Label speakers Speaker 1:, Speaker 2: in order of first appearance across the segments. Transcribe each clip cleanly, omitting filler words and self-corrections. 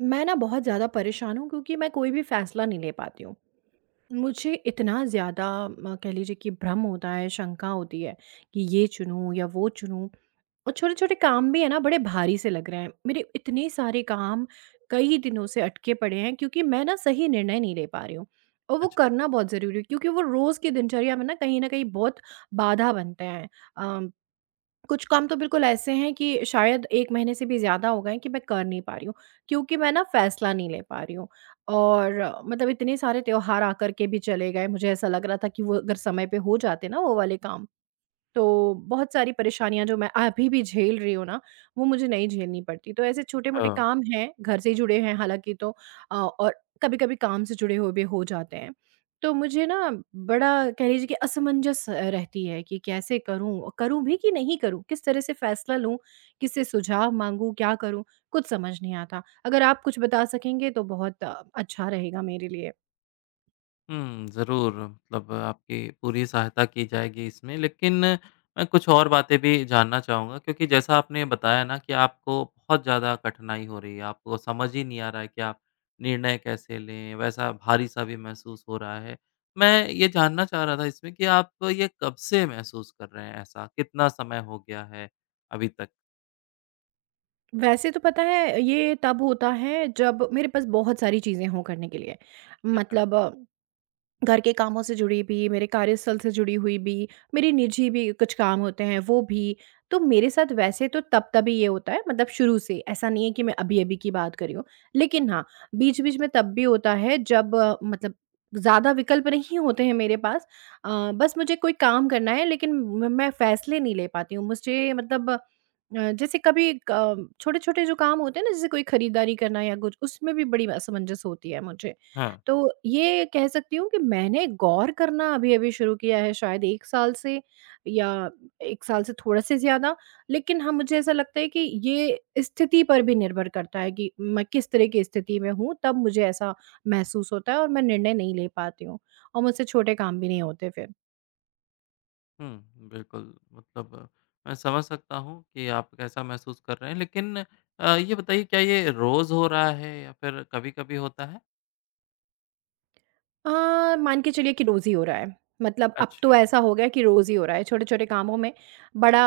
Speaker 1: मैं ना बहुत ज़्यादा परेशान हूँ क्योंकि मैं कोई भी फ़ैसला नहीं ले पाती हूँ। मुझे इतना ज़्यादा म कह लीजिए कि भ्रम होता है, शंका होती है कि ये चुनूँ या वो चुनूँ। और छोटे-छोटे काम भी है ना, बड़े भारी से लग रहे हैं। मेरे इतने सारे काम कई दिनों से अटके पड़े हैं क्योंकि मैं ना सही निर्णय नहीं ले पा रही हूँ, और वो
Speaker 2: अच्छा।
Speaker 1: करना बहुत ज़रूरी है क्योंकि वो रोज़ की दिनचर्या में ना, कहीं न कहीं बहुत बाधा बनते हैं। अ, कुछ काम तो बिल्कुल ऐसे हैं कि शायद 1 महीने से भी ज़्यादा हो गए हैं कि मैं कर नहीं पा रही हूँ, क्योंकि मैं ना फ़ैसला नहीं ले पा रही हूँ। और मतलब इतने सारे त्योहार आकर के भी चले गए, मुझे ऐसा लग रहा था कि वो अगर समय पे हो जाते ना वो वाले काम, तो बहुत सारी परेशानियाँ जो मैं अभी भी झेल रही हूँ ना, वो मुझे नहीं झेलनी पड़ती। तो ऐसे छोटे-मोटे काम हैं, घर से ही जुड़े हैं हालाँकि, तो और कभी-कभी काम से जुड़े हुए भी हो जाते हैं। तो मुझे ना बड़ा कह लीजिए कि असमंजस रहती है कि कैसे करूँ? और करूँ भी कि नहीं करूँ? किस तरह से फ़ैसला लूँ? किससे सुझाव माँगूँ? क्या करूँ? कुछ समझ नहीं आता। अगर आप कुछ बता सकेंगे तो बहुत अच्छा रहेगा मेरे लिए।
Speaker 2: हुँ, ज़रूर मतलब आपकी पूरी सहायता की जाएगी इसमें। लेकिन मैं कुछ और बातें भी जानना चाहूँगा क्योंकि जैसा आपने बताया ना कि आपको बहुत ज़्यादा कठिनाई हो रही है, आपको समझ ही नहीं आ रहा है कि आप निर्णय कैसे लें, वैसा भारी-सा भी महसूस हो रहा है। मैं ये जानना चाह रहा था इसमें कि आप ये कब से महसूस कर रहे हैं ऐसा? कितना समय हो गया है अभी तक?
Speaker 1: वैसे तो पता है ये तब होता है जब मेरे पास बहुत सारी चीज़ें हों करने के लिए,
Speaker 2: अच्छा।
Speaker 1: मतलब घर के कामों से जुड़ी भी, मेरे कार्यस्थल से जुड़ी हुई भी, मेरे निजी भी कुछ काम होते हैं वो भी। तो मेरे साथ वैसे तो तब-तभी ये होता है, मतलब शुरू से, ऐसा नहीं है कि मैं अभी-अभी की बात कर रही हूँ। लेकिन हाँ, बीच-बीच में तब भी होता है जब मतलब ज़्यादा विकल्प नहीं होते हैं मेरे पास। अ, बस मुझे कोई काम करना है, लेकिन म मैं फ़ैसले नहीं ले पाती हूँ। मुझे मतलब जैसे कभी क छोटे-छोटे जो काम होते हैं ना, जैसे कोई खरीदारी करना या कुछ, उसमें भी बड़ी असमंजस होती है मुझे।
Speaker 2: हाँ।
Speaker 1: तो ये कह सकती हूँ कि मैंने गौर करना अभी-अभी शुरू किया है, शायद 1 साल से या 1 साल से थोड़ा से ज़्यादा। लेकिन हाँ, मुझे ऐसा लगता है कि ये स्थिति पर भी निर्भर करता है कि मैं किस तरह की स्थिति में हूँ, तब मुझे ऐसा महसूस होता है और मैं निर्णय नहीं ले पाती हूँ, और मुझसे छोटे काम भी नहीं होते फिर।
Speaker 2: हुँ, बिल्कुल मतलब मैं समझ सकता हूँ कि आप कैसा महसूस कर रहे हैं। लेकिन ये बताइए क्या ये रोज़ हो रहा है या फिर कभी-कभी होता है?
Speaker 1: अ, मान के चलिए कि रोज़ ही हो रहा है। मतलब अब तो
Speaker 2: अच्छा,
Speaker 1: ऐसा हो गया है कि रोज़ ही हो रहा है, छोटे-छोटे कामों में बड़ा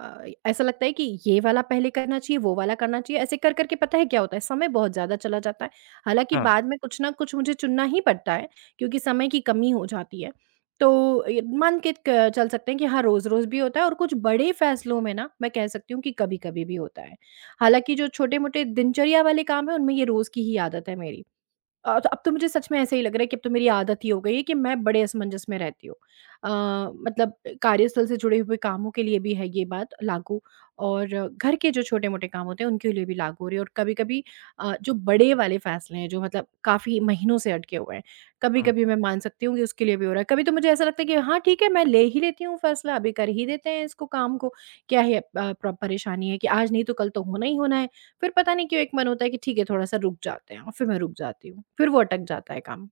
Speaker 1: ऐसा लगता है कि ये वाला पहले करना चाहिए, वो वाला करना चाहिए, ऐसे कर कर के पता है क्या होता है, समय बहुत ज़्यादा चला जाता है। हालाँकि
Speaker 2: हाँ,
Speaker 1: बाद में कुछ ना कुछ मुझे चुनना ही पड़ता है, क्योंकि समय की कमी हो जाती है। तो य मान के क चल सकते हैं कि हाँ, रोज़-रोज़ भी होता है, और कुछ बड़े फ़ैसलों में ना, मैं कह सकती हूँ कि कभी-कभी भी होता है। हालाँकि जो छोटे-मोटे दिनचर्या वाले काम हैं, उनमें ये रोज़ की ही आदत है मेरी। तो अब तो मुझे सच में ऐसा ही लग रहा है कि अब तो मेरी आदत ही हो गई है कि मैं बड़े असमंजस में रहती हूँ। अ, मतलब कार्यस्थल से जुड़े हुए कामों के लिए भी है ये बात लागू, और घर के जो छोटे-मोटे काम होते हैं उनके लिए भी लागू हो रही है, और कभी-कभी जो बड़े वाले फ़ैसले हैं, जो मतलब काफ़ी महीनों से अटके हुए हैं,
Speaker 2: हुँ।
Speaker 1: कभी-कभी मैं मान सकती हूँ कि उसके लिए भी हो रहा है। कभी तो मुझे ऐसा लगता है कि हाँ ठीक है, मैं ले ही लेती हूँ फ़ैसला, अभी कर ही देते हैं इसको काम को, क्या है प्र परेशानी है कि आज नहीं तो कल तो होना ही होना है। फिर पता नहीं क्यों एक मन होता है कि ठीक है थोड़ा-सा रुक जाते हैं, और फिर मैं रुक जाती हूँ, फिर वो अटक जाता है काम।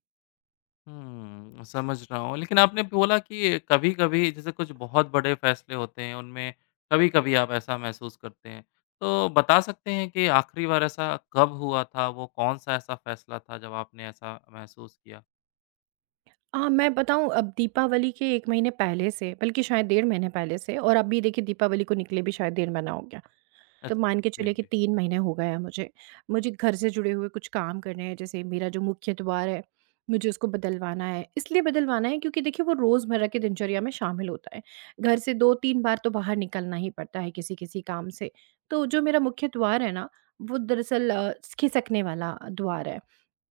Speaker 2: हुँ, समझ रहा हूँ। लेकिन आपने बोला कि कभी-कभी जैसे कुछ बहुत बड़े फ़ैसले होते हैं, उनमें कभी-कभी आप ऐसा महसूस करते हैं। तो बता सकते हैं कि आखिरी बार ऐसा कब हुआ था? वो कौन-सा ऐसा फ़ैसला था जब आपने ऐसा महसूस किया?
Speaker 1: हाँ, मैं बताऊँ, अब दीपावली के 1 महीने पहले से, बल्कि शायद 1½ महीने पहले से, और अभी देखिए दीपावली को निकले भी शायद 1½ महीना हो गया। तो
Speaker 2: अच्छा,
Speaker 1: मान के
Speaker 2: जी,
Speaker 1: चलिए कि
Speaker 2: जी।
Speaker 1: 3 महीने हो गए हैं मुझे। मुझे घर से जुड़े हुए कुछ काम करने हैं, जैसे मेरा जो मुख्य द्वार है, मुझे उसको बदलवाना है। इसलिए बदलवाना है क्योंकि देखिए वो रोज़मर्रा की दिनचर्या में शामिल होता है। घर से 2-3 बार तो बाहर निकलना ही पड़ता है किसी-किसी काम से। तो जो मेरा मुख्य द्वार है ना, वो दरअसल खिसकने वाला द्वार है।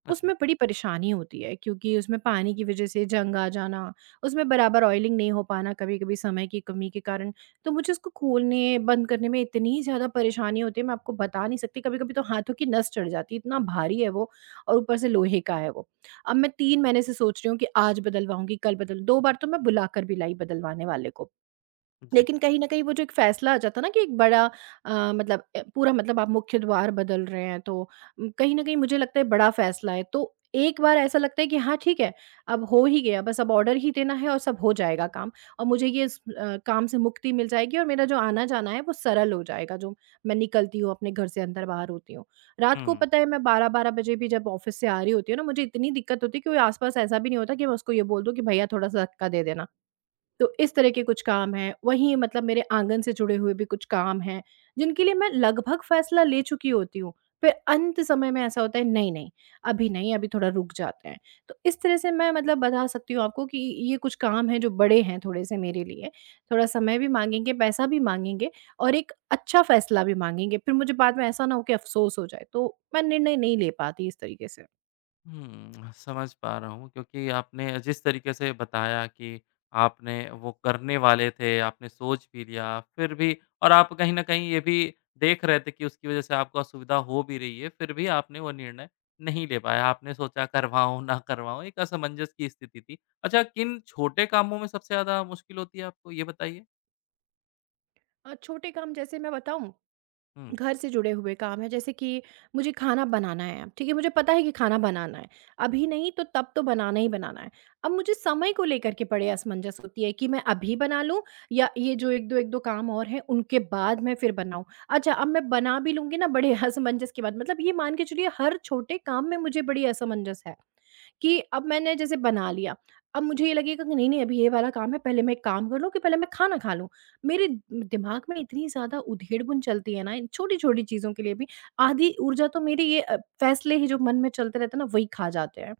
Speaker 2: अच्छा,
Speaker 1: उसमें बड़ी परेशानी होती है क्योंकि उसमें पानी की वज़ह से जंग आ जाना, उसमें बराबर ऑयलिंग नहीं हो पाना कभी-कभी समय की कमी के कारण, तो मुझे उसको खोलने, बंद करने में इतनी ज़्यादा परेशानी होती है, मैं आपको बता नहीं सकती, कभी-कभी तो हाथों की नस चढ़ जाती है, इतना भारी है वो, और ऊपर से लोहे का है वो। अब मैं 3 महीने से सोच रही हूँ कि आज बदलवाऊँगी, कल बदल 2 बार तो मैं बुलाकर भी लाई बदलवाने वाले को।
Speaker 2: जी।
Speaker 1: लेकिन कहीं न कहीं वो जो एक फ़ैसला आ जाता है ना कि एक बड़ा मतलब पूरा, मतलब आप मुख्य द्वार बदल रहे हैं तो, कहीं न कहीं मुझे लगता है बड़ा फ़ैसला है। तो एक बार ऐसा लगता है कि हाँ, ठीक है, अब हो ही गया, बस अब ऑर्डर ही देना है और सब हो जाएगा काम, और मुझे ये इस काम से मुक्ति मिल जाएगी और मेरा जो आना-जाना है वो सरल हो जाएगा, जो मैं निकलती हूँ अपने घर से अंदर-बाहर होती हूँ। रात को
Speaker 2: हुँ।
Speaker 1: पता है मैं 12-12 बजे भी जब ऑफ़िस से आ रही होती हूँ ना, मुझे इतनी दिक्कत होती है कि कोई आस-पास ऐसा भी नहीं होता कि मैं उसको ये बोल दूँ कि भैया थोड़ा-सा धक्का दे देना। तो इस तरह के कुछ काम हैं, वहीं मतलब मेरे आंगन से जुड़े हुए भी कुछ काम हैं, जिनके लिए मैं लगभग फ़ैसला ले चुकी होती हूँ, फिर अंत समय में ऐसा होता है नहीं, नहीं, अभी नहीं, अभी थोड़ा रुक जाते हैं। तो इस तरह से मैं मतलब बता सकती हूँ आपको कि ये कुछ काम हैं जो बड़े हैं थोड़े-से मेरे लिए, थोड़ा समय भी माँगेंगे, पैसा भी माँगेंगे और एक अच्छा फ़ैसला भी माँगेंगे, फिर मुझे बाद में ऐसा ना हो कि अफ़सोस हो जाए, तो मैं निर्णय नहीं ले पाती इस तरीके से।
Speaker 2: हुँ, समझ पा रहा हूँ क्योंकि आपने जिस तरीके से बताया कि आपने वो करने वाले थे, आपने सोच भी लिया, फिर भी और आप कहीं न कहीं ये भी देख रहे थे कि उसकी वज़ह से आपको असुविधा हो भी रही है, फिर भी आपने वो निर्णय नहीं ले पाया। आपने सोचा करवाऊँ, ना करवाऊँ, एक असमंजस की स्थिति थी। अच्छा, किन छोटे कामों में सबसे ज़्यादा मुश्किल होती है आपको, ये बताइए?
Speaker 1: छोटे काम जैसे मैं बताऊँ,
Speaker 2: हुँ,
Speaker 1: घर से जुड़े हुए काम है जैसे कि मुझे खाना बनाना है। अब ठीक है, मुझे पता है कि खाना बनाना है, अभी नहीं तो तब तो बनाना ही बनाना है। अब मुझे समय को लेकर के बड़े असमंजस होती है कि मैं अभी बना लूं, या ये जो एक दो काम और हैं उनके बाद मैं फिर बनाऊं। अच्छा, अब मैं बना भी लूंगी ना, बड़े असमंजस के बाद, मतलब ये मान के चलिए हर छोटे काम में मुझे बड़ी असमंजस है कि अब मैंने जैसे बना लिया, अब मुझे ये लगेगा कि नहीं नहीं, अभी ये वाला काम है, पहले मैं एक काम कर लूं कि पहले मैं खाना खा लूं। मेरे द दिमाग में इतनी ज़्यादा उधेड़-बुन चलती है ना इन छोटी-छोटी चीज़ों के लिए भी, आधी ऊर्जा तो मेरी ये फैसले ही जो मन में चलते रहते हैं ना, वही खा जाते हैं।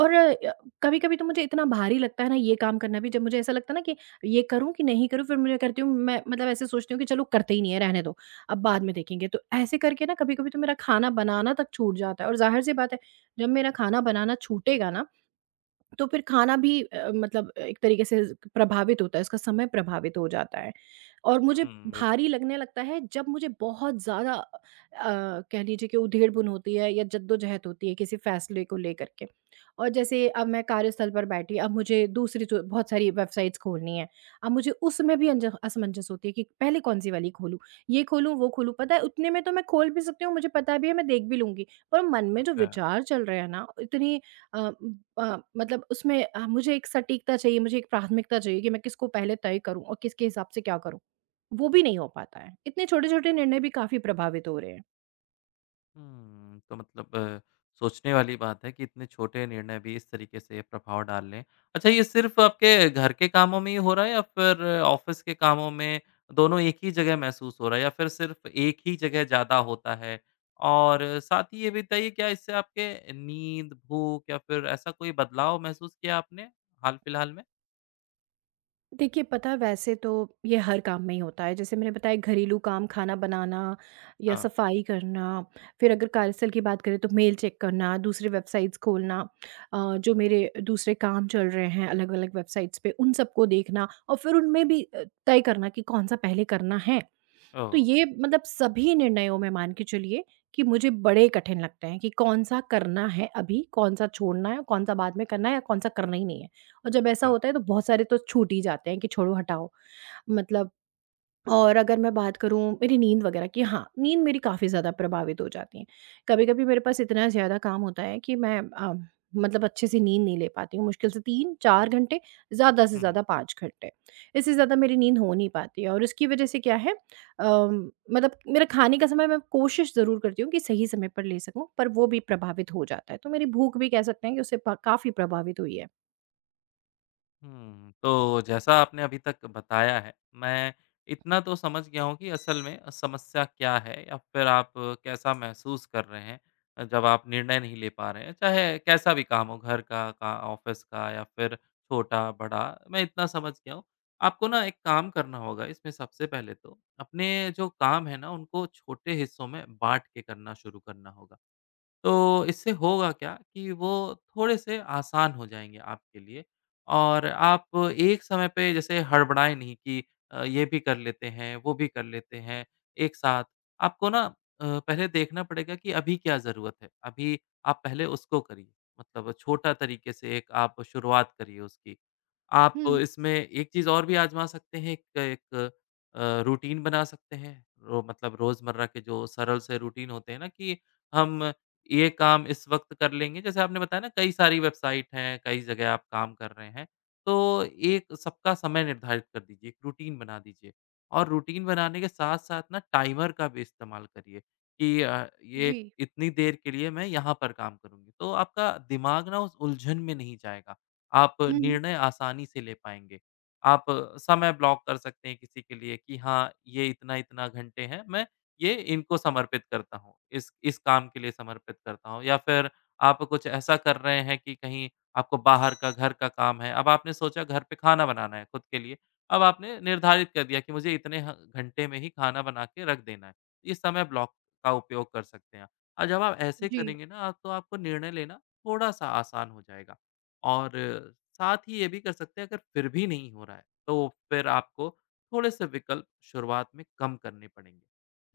Speaker 1: और कभी-कभी तो मुझे इतना भारी लगता है ना ये काम करना भी, जब मुझे ऐसा लगता है ना कि ये करूँ कि नहीं करूँ, फिर मुझे करती हूँ मैं, मतलब ऐसे सोचती हूँ कि चलो करते ही नहीं है, रहने दो, अब बाद में देखेंगे। तो ऐसे करके ना कभी-कभी तो मेरा खाना बनाना तक छूट जाता है, और ज़ाहिर-सी बात है, जब मेरा खाना बनाना छूटेगा ना तो फिर खाना भी मतलब एक तरीके से प्रभावित होता है, उसका समय प्रभावित हो जाता है। और मुझे
Speaker 2: हुँ, बिल
Speaker 1: भारी लगने लगता है जब मुझे बहुत ज़्यादा कह लीजिए कि उधेड़-बुन होती है या जद्दोजहद होती है किसी फ़ैसले को लेकर के। और जैसे अब मैं कार्यस्थल पर बैठी, अब मुझे दूसरी जो बहुत सारी वेबसाइट्स खोलनी हैं। अब मुझे उसमें भी अंज असमंजस होती है कि पहले कौन-सी वाली खोलूँ, ये खोलूँ, वो खोलूँ। पता है उतने में तो मैं खोल भी सकती हूँ, मुझे पता भी है, मैं देख भी लूँगी। पर मन में जो
Speaker 2: अच्छा।
Speaker 1: विचार चल रहे हैं ना, इतनी अ, मतलब उसमें मुझे एक सटीकता चाहिए, मुझे एक प्राथमिकता चाहिए कि मैं किसको पहले तय करूँ और किसके हिसाब से क्या करूँ। वो भी नहीं हो पाता है। इतने छोटे-छोटे निर्णय भी काफ़ी प्रभावित हो रहे हैं।
Speaker 2: हुँ, तो मतलब सोचने वाली बात है कि इतने छोटे निर्णय भी इस तरीके से प्रभाव डाल लें। अच्छा, ये सिर्फ़ आपके घर के कामों में ही हो रहा है या फिर ऑफ़िस के कामों में दोनों एक ही जगह महसूस हो रहा है या फिर सिर्फ़ एक ही जगह ज़्यादा होता है? और साथ ही ये भी बताइए क्या इससे आपके नींद, भूख या फिर ऐसा कोई बदलाव महसूस किया आपने हाल-फिलहाल में?
Speaker 1: देखिए, पता है वैसे तो ये हर काम में ही होता है। जैसे मैंने बताया घरेलू काम, खाना बनाना या
Speaker 2: हाँ,
Speaker 1: सफाई करना, फिर अगर कार्यस्थल की बात करें तो मेल चेक करना, दूसरी वेबसाइट्स खोलना, जो मेरे दूसरे काम चल रहे हैं अलग-अलग वेबसाइट्स पे, उन सबको देखना और फिर उनमें भी तय करना कि कौन-सा पहले करना है। तो
Speaker 2: ओह!
Speaker 1: ये मतलब सभी निर्णयों में मान के चलिए कि मुझे बड़े कठिन लगते हैं कि कौन-सा करना है अभी, कौन-सा छोड़ना है, कौन-सा बाद में करना है या कौन-सा करना ही नहीं है। और जब ऐसा
Speaker 2: अच्छा।
Speaker 1: होता है तो बहुत सारे तो छूट ही जाते हैं कि छोड़ो हटाओ, मतलब। और अगर मैं बात करूँ मेरी नींद वगैरह की, हाँ, नींद मेरी काफ़ी ज़्यादा प्रभावित हो जाती है। कभी-कभी मेरे पास इतना ज़्यादा काम होता है कि मैं मतलब अच्छे से नींद नहीं ले पाती हूँ। मुश्किल से 3-4 घंटे, ज़्यादा से
Speaker 2: हुँ, हुँ।
Speaker 1: ज़्यादा 5 घंटे। इससे ज़्यादा मेरी नींद हो नहीं पाती है, और उसकी वज़ह से क्या है मतलब मेरा खाने का समय मैं कोशिश ज़रूर करती हूँ कि सही समय पर ले सकूँ, पर वो भी प्रभावित हो जाता है। तो मेरी भूख भी कह सकते हैं कि उससे प काफ़ी प्रभावित हुई है।
Speaker 2: हुँ, तो जैसा आपने अभी तक बताया है, मैं इतना तो समझ गया हूँ कि असल में समस्या क्या है या फिर आप कैसा महसूस कर रहे हैं जब आप निर्णय नहीं ले पा रहे हैं, चाहे कैसा भी काम हो, घर का, ऑफ़िस का या फिर छोटा-बड़ा, मैं इतना समझ गया हूँ। आपको ना एक काम करना होगा इसमें सबसे पहले तो, अपने जो काम है ना, उनको छोटे हिस्सों में बाँट के करना शुरू करना होगा। तो इससे होगा क्या कि वो थोड़े से आसान हो जाएँगे आपके लिए और आप एक समय पे जैसे हड़बड़ाएँ नहीं कि ये भी कर लेते हैं, वो भी कर लेते हैं एक साथ। आपको ना पहले देखना पड़ेगा कि अभी क्या ज़रूरत है, अभी आप पहले उसको करिए। मतलब छोटा तरीके से एक आप शुरुआत करिए उसकी। आप
Speaker 1: हुँ,
Speaker 2: इसमें एक चीज़ और भी आज़मा सकते हैं, एक एक रूटीन बना सकते हैं। रो मतलब रोज़मर्रा के जो सरल से रूटीन होते हैं ना कि हम ये काम इस वक़्त कर लेंगे। जैसे आपने बताया ना कई सारी वेबसाइट हैं, कई जगह आप काम कर रहे हैं। तो एक सबका समय निर्धारित कर दीजिए, एक रूटीन बना दीजिए और रूटीन बनाने के साथ-साथ ना टाइमर का भी इस्तेमाल करिए कि ये
Speaker 1: जी।
Speaker 2: इतनी देर के लिए मैं यहाँ पर काम करूँगी। तो आपका दिमाग ना उस उलझन में नहीं जाएगा। आप
Speaker 1: हुँ, हुँ।
Speaker 2: निर्णय आसानी से ले पाएँगे। आप समय ब्लॉक कर सकते हैं किसी के लिए कि हाँ, ये इतना-इतना घंटे हैं, मैं ये इनको समर्पित करता हूँ, इस काम के लिए समर्पित करता हूँ। या फिर आप कुछ ऐसा कर रहे हैं कि कहीं आपको बाहर का, घर का काम है, अब आपने सोचा घर पे खाना बनाना है खुद के लिए, अब आपने निर्धारित कर दिया कि मुझे इतने ह घंटे में ही खाना बना के रख देना है। इस समय ब्लॉक का उपयोग कर सकते हैं। और जब आप ऐसे
Speaker 1: जी,
Speaker 2: करेंगे ना आप, तो आपको निर्णय लेना थोड़ा-सा आसान हो जाएगा। और साथ ही ये भी कर सकते हैं अगर फिर भी नहीं हो रहा है, तो फिर आपको थोड़े-से विकल्प शुरुआत में कम करने पड़ेंगे।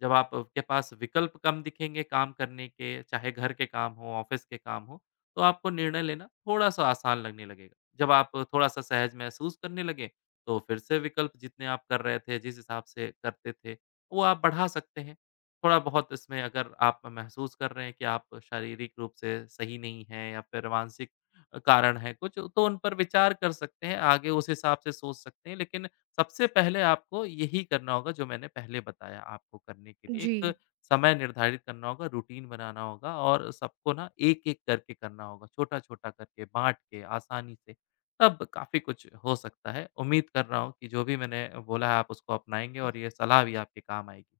Speaker 2: जब आपके पास विकल्प कम दिखेंगे काम करने के, चाहे घर के काम हों, ऑफ़िस के काम हों, तो आपको निर्णय लेना थोड़ा-सा आसान लगने लगेगा। जब आप थोड़ा-सा सहज महसूस करने लगे, तो फिर से विकल्प जितने आप कर रहे थे, जिस हिसाब से करते थे, वो आप बढ़ा सकते हैं। थोड़ा-बहुत इसमें अगर आप महसूस कर रहे हैं कि आप शारीरिक रूप से सही नहीं हैं या फिर मानसिक कारण है कुछ, तो उन पर विचार कर सकते हैं, आगे उस हिसाब से सोच सकते हैं। लेकिन सबसे पहले आपको यही करना होगा जो मैंने पहले बताया आपको करने के लिए,
Speaker 1: जी।
Speaker 2: एक समय निर्धारित करना होगा, रूटीन बनाना होगा और सबको ना एक-एक करके करना होगा, छोटा-छोटा करके बाँट के आसानी से, तब काफ़ी कुछ हो सकता है। उम्मीद कर रहा हूँ कि जो भी मैंने बोला है आप उसको अपनाएँगे और ये सलाह भी आपके काम आएगी।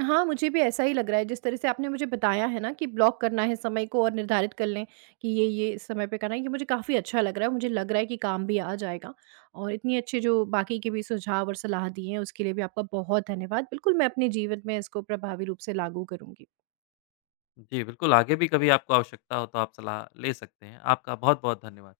Speaker 1: हाँ, मुझे भी ऐसा ही लग रहा है, जिस तरह से आपने मुझे बताया है ना कि ब्लॉक करना है समय को और निर्धारित कर लें कि ये इस समय पे करना है, ये मुझे काफ़ी अच्छा लग रहा है। मुझे लग रहा है कि काम भी आ जाएगा, और इतनी अच्छे जो बाकी के भी सुझाव और सलाह दी हैं, उसके लिए भी आपका बहुत धन्यवाद। बिल्कुल, मैं अपने जीवन में इसको प्रभावी रूप से लागू करूँगी।
Speaker 2: जी, बिल्कुल आगे भी कभी आपको आवश्यकता हो तो आप सलाह ले सकते हैं। आपका बहुत-बहुत धन्यवाद।